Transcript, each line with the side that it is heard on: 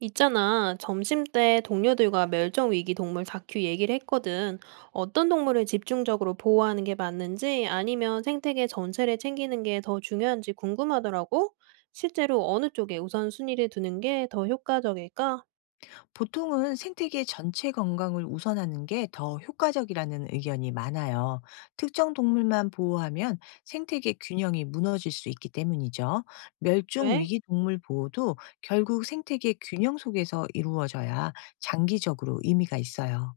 right: 있잖아, 점심 때 동료들과 멸종위기 동물 다큐 얘기를 했거든. 어떤 동물을 집중적으로 보호하는 게 맞는지 아니면 생태계 전체를 챙기는 게 더 중요한지 궁금하더라고. 실제로 어느 쪽에 우선순위를 두는 게 더 효과적일까?
left: 보통은 생태계 전체 건강을 우선하는 게 더 효과적이라는 의견이 많아요. 특정 동물만 보호하면 생태계 균형이 무너질 수 있기 때문이죠. 멸종
right: 그래?
left: 위기 동물 보호도 결국 생태계 균형 속에서 이루어져야 장기적으로 의미가 있어요.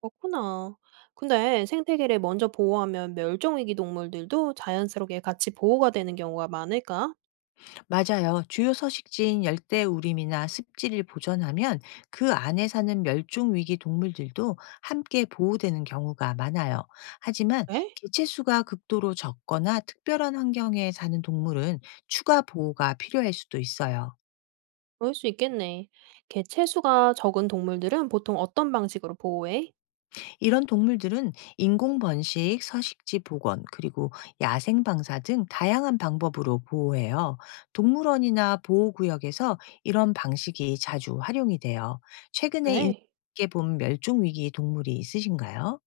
right: 그렇구나. 근데 생태계를 먼저 보호하면 멸종위기 동물들도 자연스럽게 같이 보호가 되는 경우가 많을까?
left: 맞아요. 주요 서식지인 열대우림이나 습지를 보존하면 그 안에 사는 멸종위기 동물들도 함께 보호되는 경우가 많아요. 하지만
right: 그래?
left: 개체수가 극도로 적거나 특별한 환경에 사는 동물은 추가 보호가 필요할 수도 있어요.
right: 그럴 수 있겠네. 개체수가 적은 동물들은 보통 어떤 방식으로 보호해?
left: 이런 동물들은 인공 번식, 서식지 복원, 그리고 야생 방사 등 다양한 방법으로 보호해요. 동물원이나 보호구역에서 이런 방식이 자주 활용이 돼요. 최근에
right: 그래.
left: 인상깊게 본 멸종 위기 동물이 있으신가요?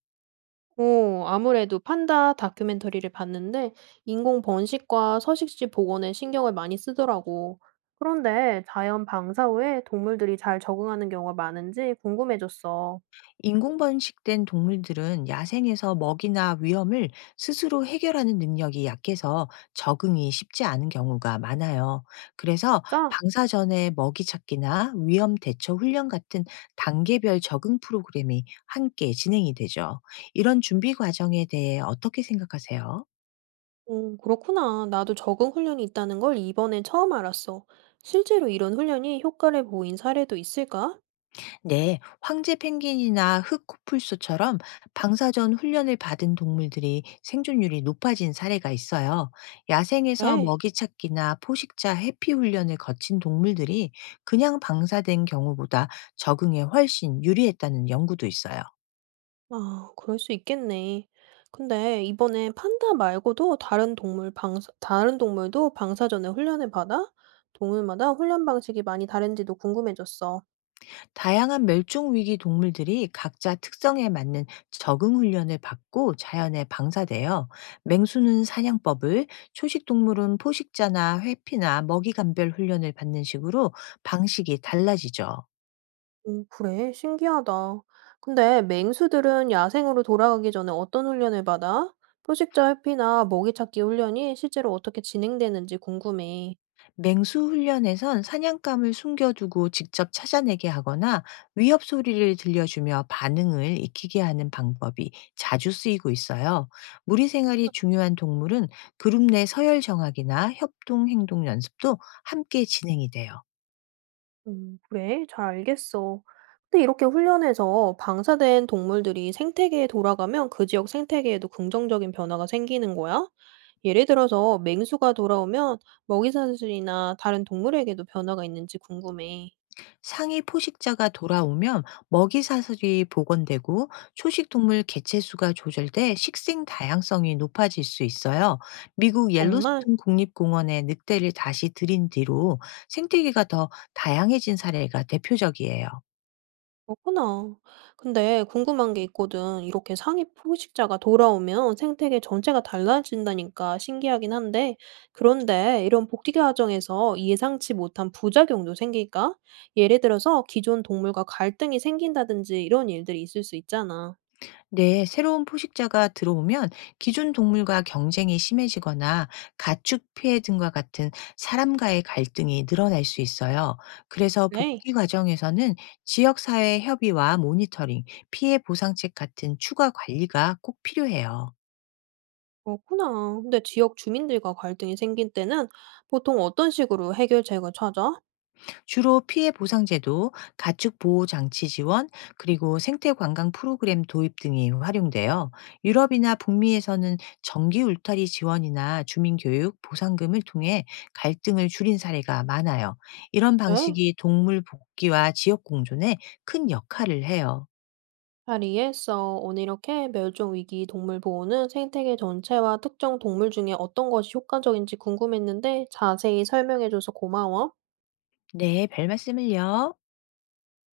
right: 아무래도 판다 다큐멘터리를 봤는데 인공 번식과 서식지 복원에 신경을 많이 쓰더라고. 그런데 자연 방사 후에 동물들이 잘 적응하는 경우가 많은지 궁금해졌어.
left: 인공 번식된 동물들은 야생에서 먹이나 위험을 스스로 해결하는 능력이 약해서 적응이 쉽지 않은 경우가 많아요. 그래서
right: 짜?
left: 방사 전에 먹이 찾기나 위험 대처 훈련 같은 단계별 적응 프로그램이 함께 진행이 되죠. 이런 준비 과정에 대해 어떻게 생각하세요?
right: 그렇구나. 나도 적응 훈련이 있다는 걸 이번에 처음 알았어. 실제로 이런 훈련이 효과를 보인 사례도 있을까?
left: 네, 황제 펭귄이나 흑코뿔소처럼 방사전 훈련을 받은 동물들이 생존율이 높아진 사례가 있어요. 야생에서
right: 네.
left: 먹이 찾기나 포식자 해피 훈련을 거친 동물들이 그냥 방사된 경우보다 적응에 훨씬 유리했다는 연구도 있어요.
right: 아 그럴 수 있겠네. 근데 이번에 판다 말고도 다른 동물도 방사전에 훈련을 받아? 동물마다 훈련 방식이 많이 다른지도 궁금해졌어.
left: 다양한 멸종 위기 동물들이 각자 특성에 맞는 적응 훈련을 받고 자연에 방사돼요. 맹수는 사냥법을, 초식 동물은 포식자나 회피나 먹이 감별 훈련을 받는 식으로 방식이 달라지죠.
right: 음, 그래? 신기하다. 근데 맹수들은 야생으로 돌아가기 전에 어떤 훈련을 받아? 포식자 회피나 먹이 찾기 훈련이 실제로 어떻게 진행되는지 궁금해.
left: 맹수 훈련에선 사냥감을 숨겨두고 직접 찾아내게 하거나 위협 소리를 들려주며 반응을 익히게 하는 방법이 자주 쓰이고 있어요. 무리 생활이 중요한 동물은 그룹 내 서열 정학이나 협동 행동 연습도 함께 진행이 돼요.
right: 그래. 잘 알겠어. 근데 이렇게 훈련해서 방사된 동물들이 생태계에 돌아가면 그 지역 생태계에도 긍정적인 변화가 생기는 거야? 예를 들어서 맹수가 돌아오면 먹이 사슬이나 다른 동물에게도 변화가 있는지 궁금해.
left: 상위 포식자가 돌아오면 먹이 사슬이 복원되고 초식 동물 개체 수가 조절돼 식생 다양성이 높아질 수 있어요. 미국
right: 정말
left: 옐로스톤 국립공원에 늑대를 다시 들인 뒤로 생태계가 더 다양해진 사례가 대표적이에요.
right: 그렇구나. 근데 궁금한 게 있거든. 이렇게 상위 포식자가 돌아오면 생태계 전체가 달라진다니까 신기하긴 한데, 그런데 이런 복지 과정에서 예상치 못한 부작용도 생길까? 예를 들어서 기존 동물과 갈등이 생긴다든지 이런 일들이 있을 수 있잖아.
left: 네, 새로운 포식자가 들어오면 기존 동물과 경쟁이 심해지거나 가축 피해 등과 같은 사람과의 갈등이 늘어날 수 있어요. 그래서
right: 네,
left: 복귀 과정에서는 지역사회 협의와 모니터링, 피해 보상책 같은 추가 관리가 꼭 필요해요.
right: 그렇구나. 근데 지역 주민들과 갈등이 생길 때는 보통 어떤 식으로 해결책을 찾아?
left: 주로 피해 보상제도, 가축 보호 장치 지원, 그리고 생태 관광 프로그램 도입 등이 활용돼요. 유럽이나 북미에서는 정기 울타리 지원이나 주민 교육, 보상금을 통해 갈등을 줄인 사례가 많아요. 이런
right: 네.
left: 방식이 동물 복귀와 지역 공존에 큰 역할을 해요.
right: 파리에 서 오늘 이렇게 멸종위기 동물 보호는 생태계 전체와 특정 동물 중에 어떤 것이 효과적인지 궁금했는데 자세히 설명해줘서 고마워.
left: 네, 별 말씀을요.